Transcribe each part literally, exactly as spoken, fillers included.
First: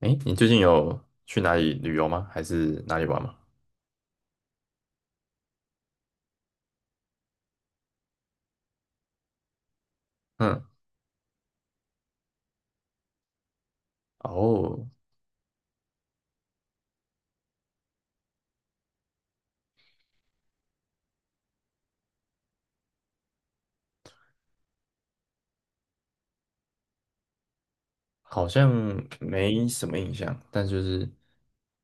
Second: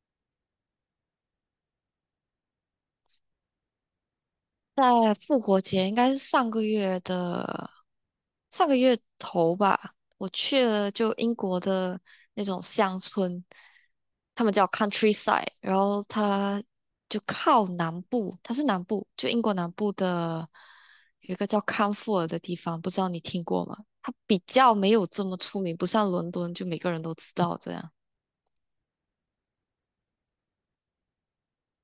哎，你最近有去哪里旅游吗？还是哪里玩吗？在复活节，应该是上个月的上个月头吧，我嗯，去了就英国的那种乡村，他们叫 哦，countryside，然后它就靠南部，它是南部，就英国南部的有一个叫康沃尔的地方，不知道你听过吗？它比较没有这么出名，不像伦敦就每个人都知道这样。好像没什么印象，但就是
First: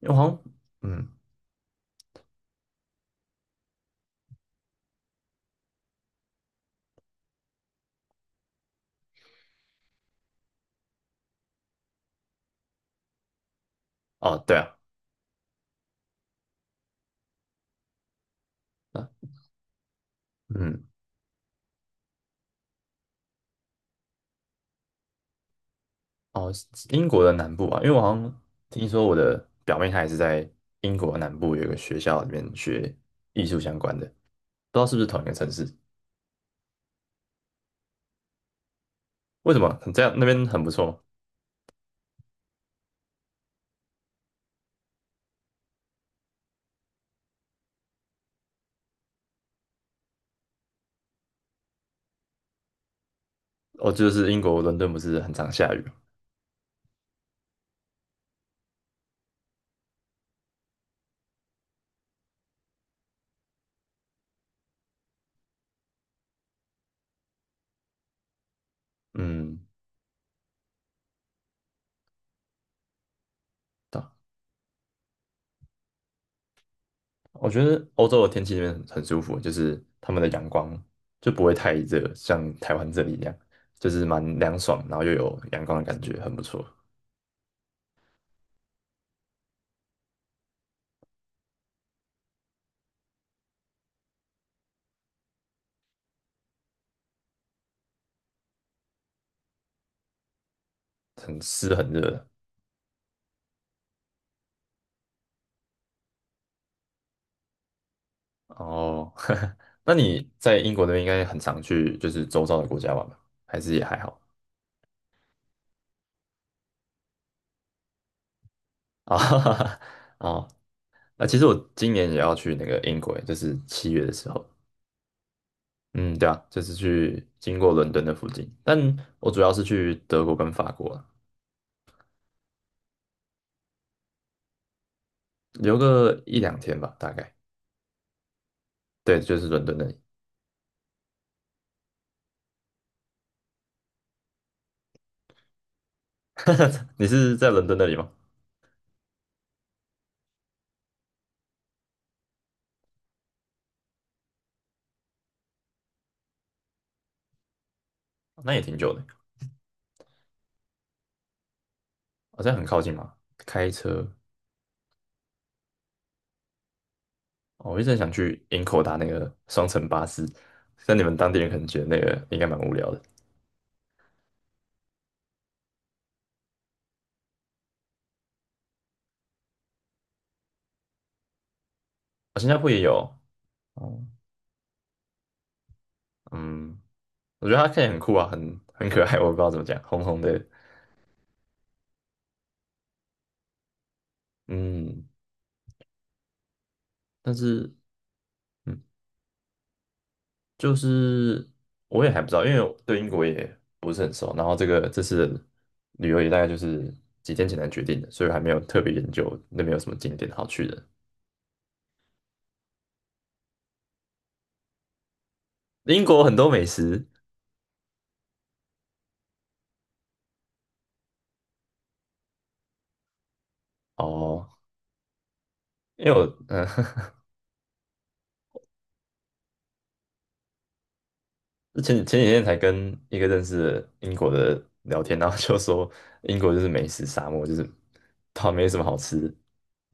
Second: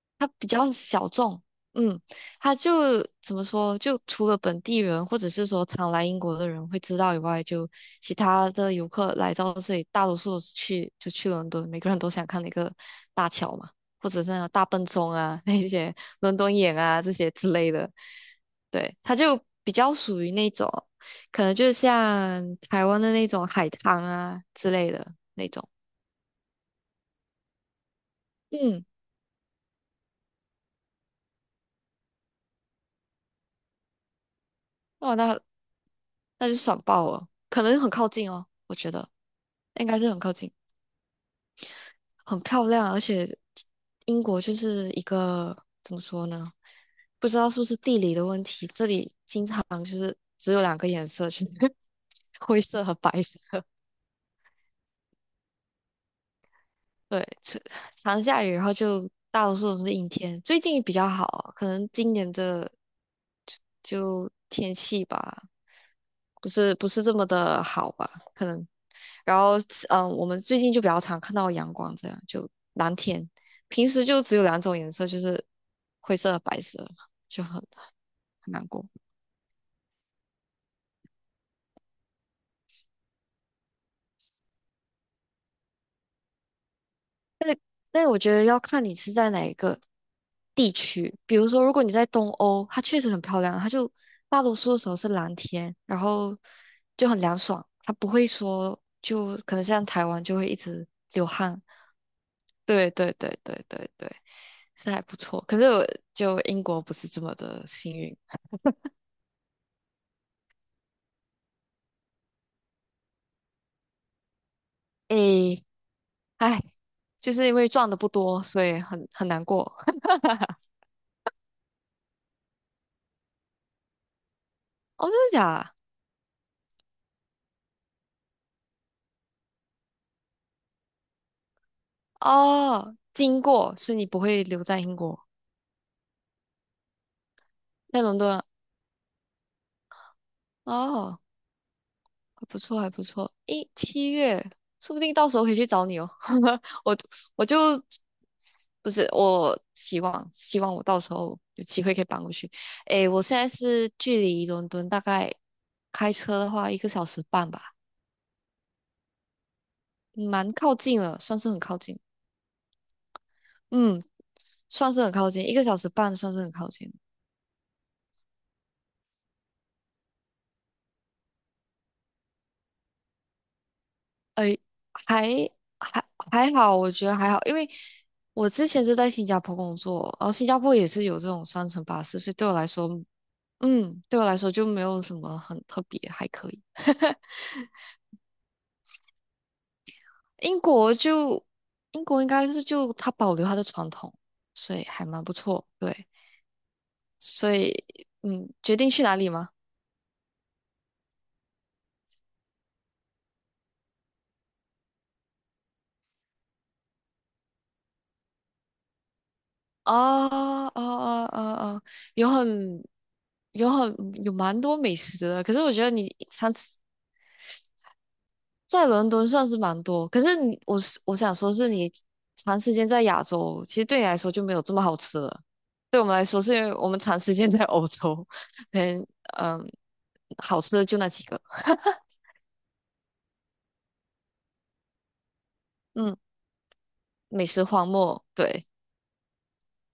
因为我它好像，比较嗯，小众，嗯，它就怎么说，就除了本地人或者是说常来英国的人会知道以外，就其他的游客来到这里，大多数都是去就去伦敦，每个人都想看那个大桥嘛，或者是哦，那个对大啊，笨钟啊，那些伦敦眼啊这些之类的，对，啊，它就比较属于那种，嗯，可能就像台湾的那种海滩啊之类的那种，哦，英国的南部啊，因为我好像嗯，听说我的表妹她也是在英国的南部有一个学校里面学艺术相关的，不知道是不是哇，同一个那城市？那就爽爆了，可能很靠近哦，我觉得。为什么？应该这是样很那靠边近，很不错吗？很漂亮，而且英国就是一个怎么说呢？不知道是不是地理的问题，这里经常就是只有两个颜色，就是 灰色和白色。哦，就是英国伦敦不是很常下雨？对，常常下雨，然后就大多数都是阴天。最近比较好，可能今年的就天气吧，不是不是这么的好吧？可能，然后嗯，嗯，我们最近就比较常看到阳光，这样就蓝天。平时嗯，就只有两种颜色，就是灰色和白色，就我很觉得欧洲的天很气那难边很过。很舒服，就是他们的阳光就不会太热，像台湾这里一样，就是蛮凉爽，然后又有阳光的感觉，很不错，那我觉得要看你是在哪一个地区。比如说，如果你在东欧，它确实很漂亮，它就大多数的时候是蓝天，然后就很凉爽，它不会说就可能像台湾就会一直流很汗。湿很热。对对对对对对，是还不错。可是我就英国不是这么的幸运，哦，那你在英国那边应该很常去，就是周遭的国家玩吧？还是也还好？诶，唉，就是因为赚的不多，所以很啊？很难过。哦，那其实我今年也要去那个英国，就是七月的时候。哦，真的假的？嗯，对啊，就是去经过伦敦的附近，但我主要是去德国跟法国啊，哦，经过，所以你不会留在英国，留个一两天吧，大概。在伦敦啊对，就是伦敦那里。哦。还不错，还不错。诶，七月，说不定到时候可以去找你哦。我你是我在伦敦就那里吗？不是，我希望希望我到时候有机会可以搬过去。诶，我现在是距离伦敦大概开车的话一个小时半吧，哦那也挺久的，蛮靠近了，算是很靠近。好像很靠近嘛。开嗯，车，算是很靠近，一个小时半算是很靠近。哦我一直很想去营口搭那个双层巴士，但你们当地人可能觉得那个应该蛮无聊的。诶，还还还好，我觉得还好，因为我之前是在新加坡工作，然后新加坡也是有这种双层巴士，所以啊，对新我加来坡也说有，嗯，哦，对我来说就没有什么很特别，还可以。嗯，我觉得它看起来很酷啊，很很可爱，我不知道怎么讲，红红的，英国就英国应该是就它保留它的传统，所以还嗯，蛮不错。对，但所是，以嗯，决嗯，定去哪里吗？就是我也还不知道，因为我对英国也不是很熟，然后这个这次的旅游也大概就是几天前才决定的，所以还没有特别研究那边有什么景点好去啊啊的。啊啊啊！有很有很有蛮多美食的，可是我觉得英你国很多常美吃。食？在伦敦算是蛮多，可是你我是我想说，是你长时间在亚洲，其实对你来说就哦，没有这么好吃了。对我因为们我来说，是因嗯、为我们呃 长时间在欧洲，嗯嗯，好吃的就那几个，前前几天才跟一个认识的英国的聊天，然后就说 嗯，英国就是美食沙漠，美就食是荒漠。它对，没什么好吃，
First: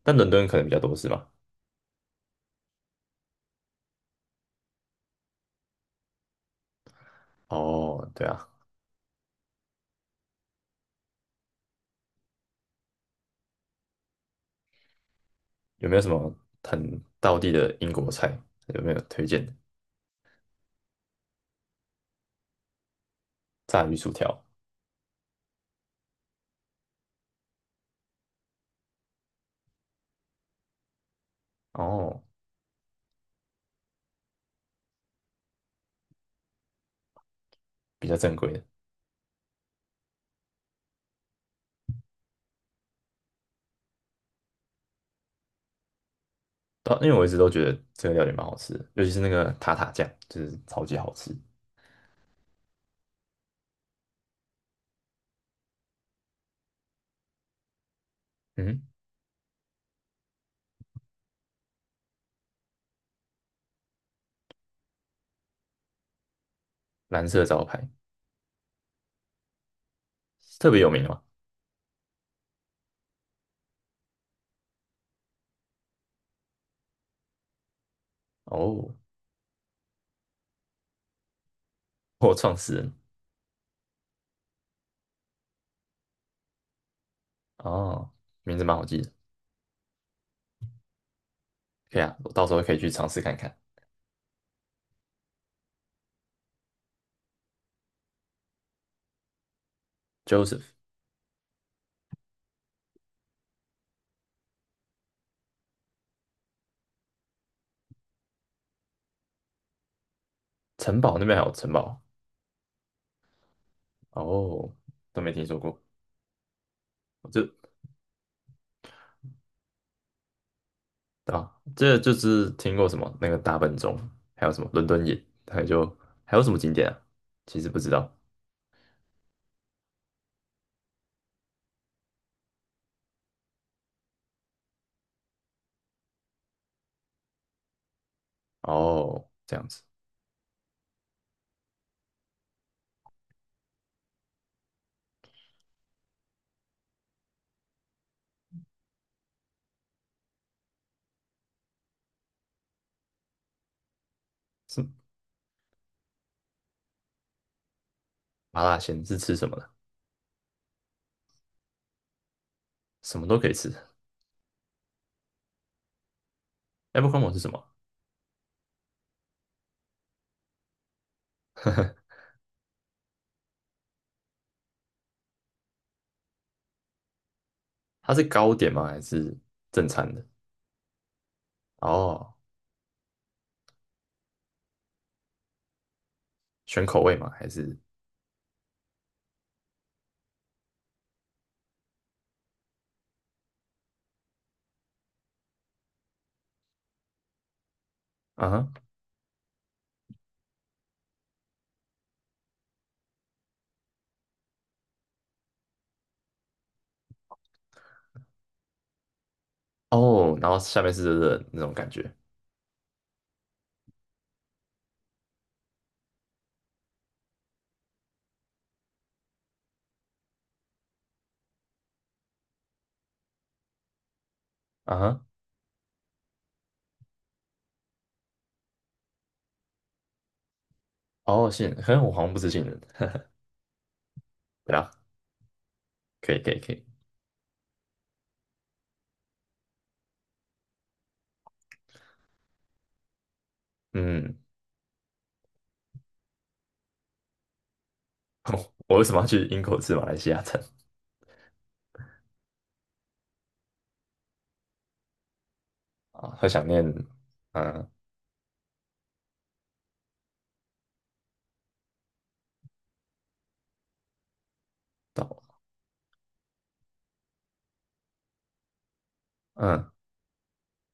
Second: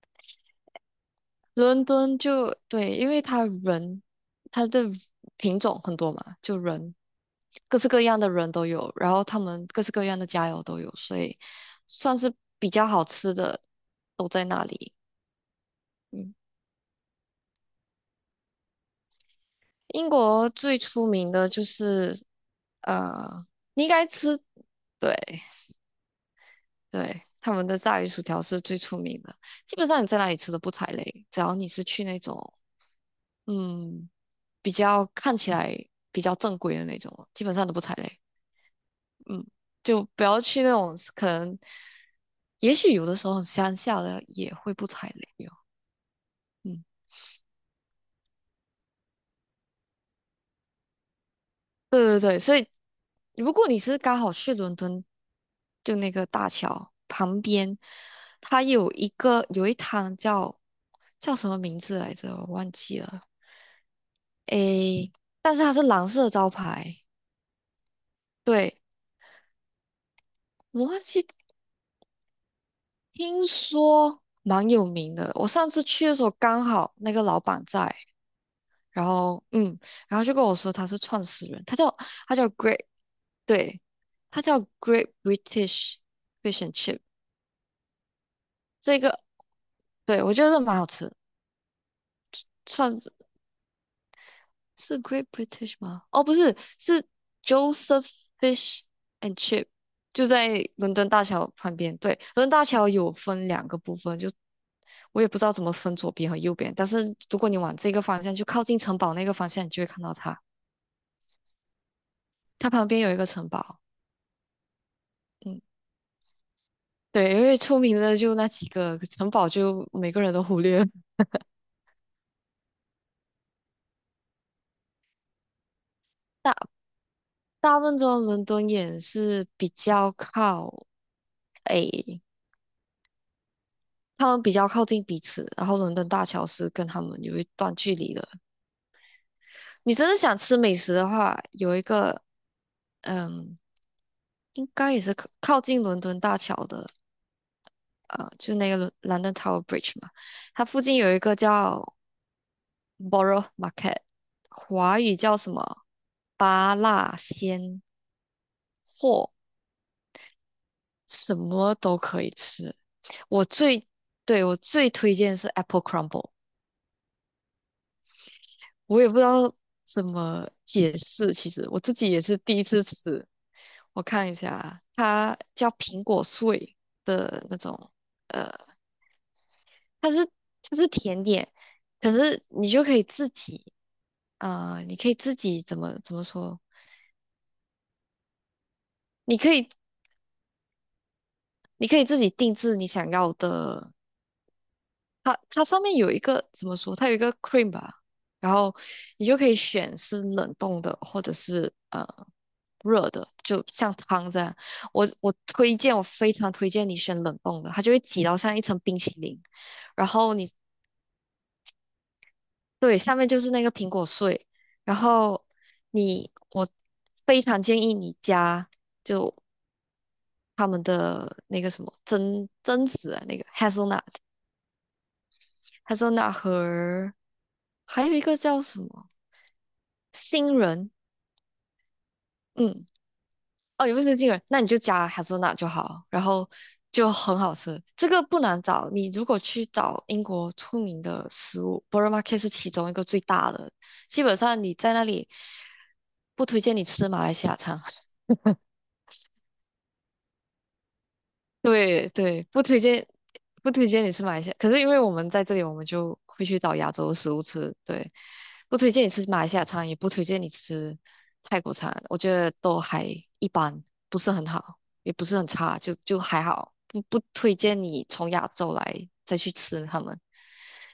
但伦敦可能比较多是吗？伦敦就对，因为他人，他的品种很多嘛，就人各式各哦，样对的啊，人都有，然后他们各式各样的佳肴都有，所以算是比较好吃的都在那里。有没有什么嗯很道地的英国菜？有没有推荐的？英国最出名的就是呃，你炸应鱼该薯吃，条。对对，他们的炸鱼薯条是最出名的。基本上你在哪里吃都不踩雷，只要你是去那哦，种嗯比较看起来比较正规的那种，基本上都不踩比较雷。正规的，嗯，就不要去那种可能，也许有的时候乡下的也会不踩雷哟。嗯对啊因为我一直都觉得这个料理蛮好吃的尤其是那个塔塔酱，就是超级好吃。对对对，所以如果你是刚好去伦敦，就那个大桥旁边，它嗯，有一个有一摊叫叫什么名字来着，我忘记了。诶，但是它是蓝色招牌，蓝色招牌对，特别我有忘名吗？记，听说蛮有名的。我上次去的时候刚好那个老板在，哦。然后嗯，然后就跟我说他是创始人，他叫或他叫 创始 Great，人？对，他叫 Great British Fish and Chip。哦，名字蛮好记这的，个对，我觉得蛮好吃的可以啊，我到时候可以去算尝是试看看。是 Great British 吗？哦，不是，是 Joseph Fish and Chip，就在 Joseph，伦敦大桥旁边。对，伦敦大桥有分两个部分，就我也不知道怎么分左边和右边，但是如果你往这个方向，就靠近城堡那个方向，你就会看到它。城堡那边还有城堡？它旁边有一个城堡，哦，都没听说嗯，过，我对，因就为出名的就那几个城堡，就每个人都忽略了。啊，这就是听过什么那个大笨钟，还有什么伦敦眼，还有就还有什么景大点啊？其实不大部知分道。中伦敦也是比较靠。他们比较靠近彼此，然后伦敦大桥是跟他们有一段距离的。哦，这样子。你真的想吃美食的话，有一个嗯，应该也是靠靠近伦敦大桥的，呃，就是那个伦 London Tower Bridge 嘛，它附近有一个叫 Borough Market，华是语叫什么巴辣鲜麻辣鲜是货，吃什么的？什么都可以吃。什么都我可以吃。最对我最推荐是 Apple Crumble。Abercrombie 是什么？我也不知道怎么解释。其实我自己也是第一次吃，我看一下，它叫苹果碎的那种，它是呃，糕点吗？还是正它餐的？是就是甜点，可哦，是你就可以自己，呃，你可以自己怎么怎么说？选口味吗？还是你可以你可以自己定制你想要的它它上面有一个怎么说？它有一个 cream 吧，啊然哈。后你就可以选是冷冻的，或者是呃热的，就像汤这样。我我推荐，我非常推荐你选冷冻的，它就会挤到像一层冰淇淋，然后哦，然你后下面是热热的那种感觉。对下面就是那个苹果碎，然后你我非常建议你加就他们的那个什么榛榛子啊，那个 hazelnut 啊哈，hazelnut 和还有一个叫什么？新人，哦，杏仁，可能我好像不是杏仁，嗯，哦，也不是新人，那你对就啊，加哈森纳就好，然可以后可以可以，就很好吃。这个不难找，你如果去找英国出名的食物 b o r o m a r k e t 是其中一个最大的，基本嗯，上你在那里不推荐你吃马来西亚餐。我为什么要去英国吃马来西亚餐？对对，不推荐，不推荐你吃马来西亚。可是因为我们在这里，我们就啊？会很去想找念，亚洲的食物吃。嗯，对，不推荐你吃马来西亚餐，也不推荐你吃泰国餐。我觉得都还一般，不是很好，也不到，是很差，就就还好。不不推荐你从亚洲来再去吃嗯，他们。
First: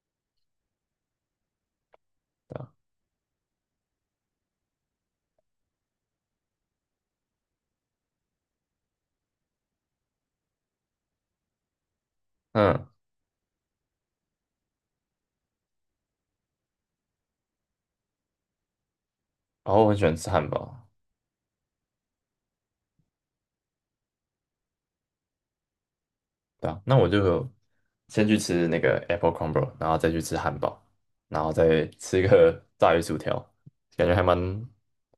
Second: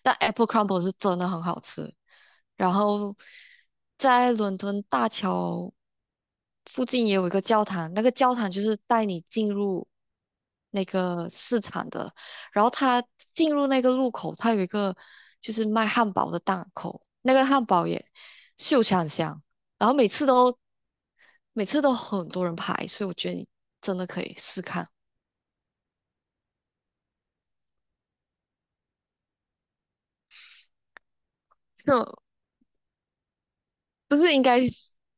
但 Apple Crumble 是真的很好吃。对啊，然后在伦敦大桥附近也有一个教堂，那个教堂就是带你进入那个市场的。然后嗯，它进入那个路口，它有一个就是卖汉堡的档口，那个汉堡也秀场香，然后然我后很喜每欢次吃汉都堡，每次都很多人排，所以我觉得你真的可以试看。对啊，那我就先去吃那个 apple crumble，然后再去吃汉堡，然后再吃一就个炸鱼薯条，感觉不还是蛮。应该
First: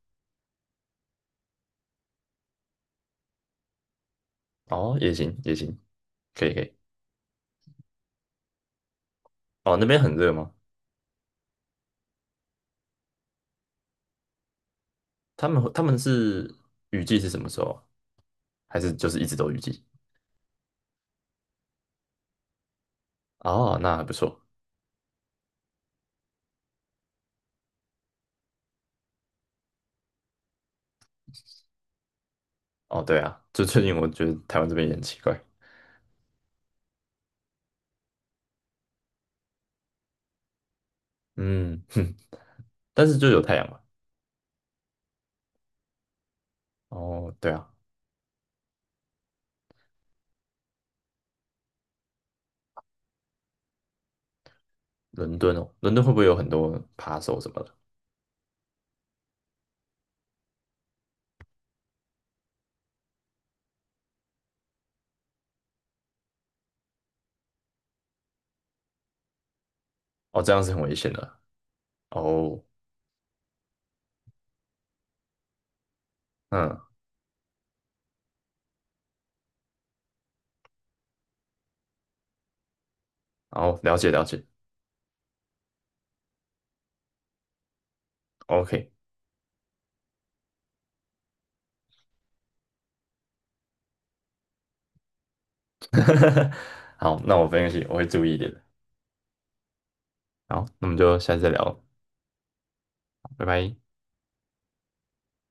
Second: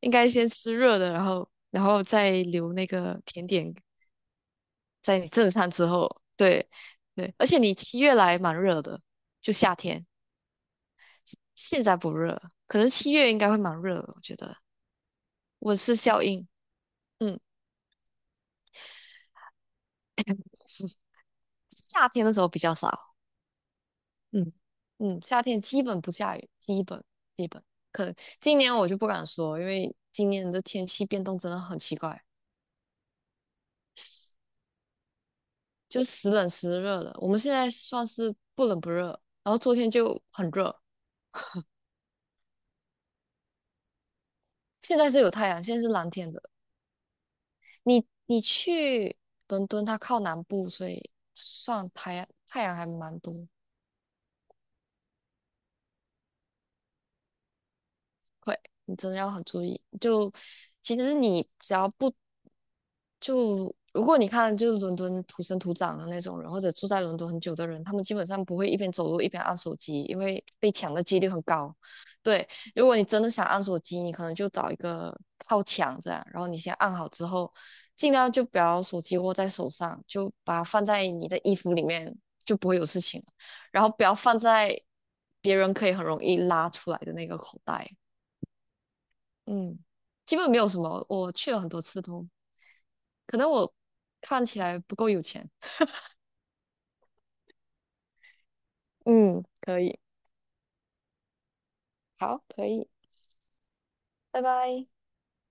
应该先吃热的，然后然后再留那个甜点哦，也在你行正也餐行，之后，可以可对以，对，而且你七月来蛮热的，就夏哦，那边天，很热吗？现在不热，可能七月应该会蛮热的，我觉得他们温他室们效应，是雨季是嗯，什么时候啊？还是就是一直都雨季？夏天的时候比较少，哦，那还不错。嗯嗯，夏天基本不下雨，基本基本，可能今年我就不敢说，因为今年的天气变动真的很奇怪，哦，对啊，就最近我觉得台湾这边也很奇怪，就时冷时热的，我们现在算是不冷不热，然后昨天就很热，嗯，哼，但是就有太阳嘛。现在是有太阳，现在是蓝天的。哦，对啊，你你去伦敦，它靠南部，所以算太阳太阳还蛮多。伦敦哦，伦敦会不会有很多扒手什么的？会，你真的要很注意。就其实你只要不就如果你看，就是伦敦土生土长的那种人，或者住在伦敦很久的人，他们基本上不会一边走路一边按手机，因哦，为这样被是很危抢的险几率的。很高。对，哦，如果你真的想按手机，你可能就找一个靠墙这样，然后你先嗯，按好之后，尽量就不要手机握在手上，就把它放在你的衣服里面，就不会有事情了哦，然后了不解要了放解在别人可以很容易拉出来的那个口袋。，OK，嗯，基本没有什么，我去了很多次都可能我看起来不够有钱。好，那我分析，我会注意一点的。嗯，可以，好，那我们就下次再聊，好，可以，拜拜。拜拜。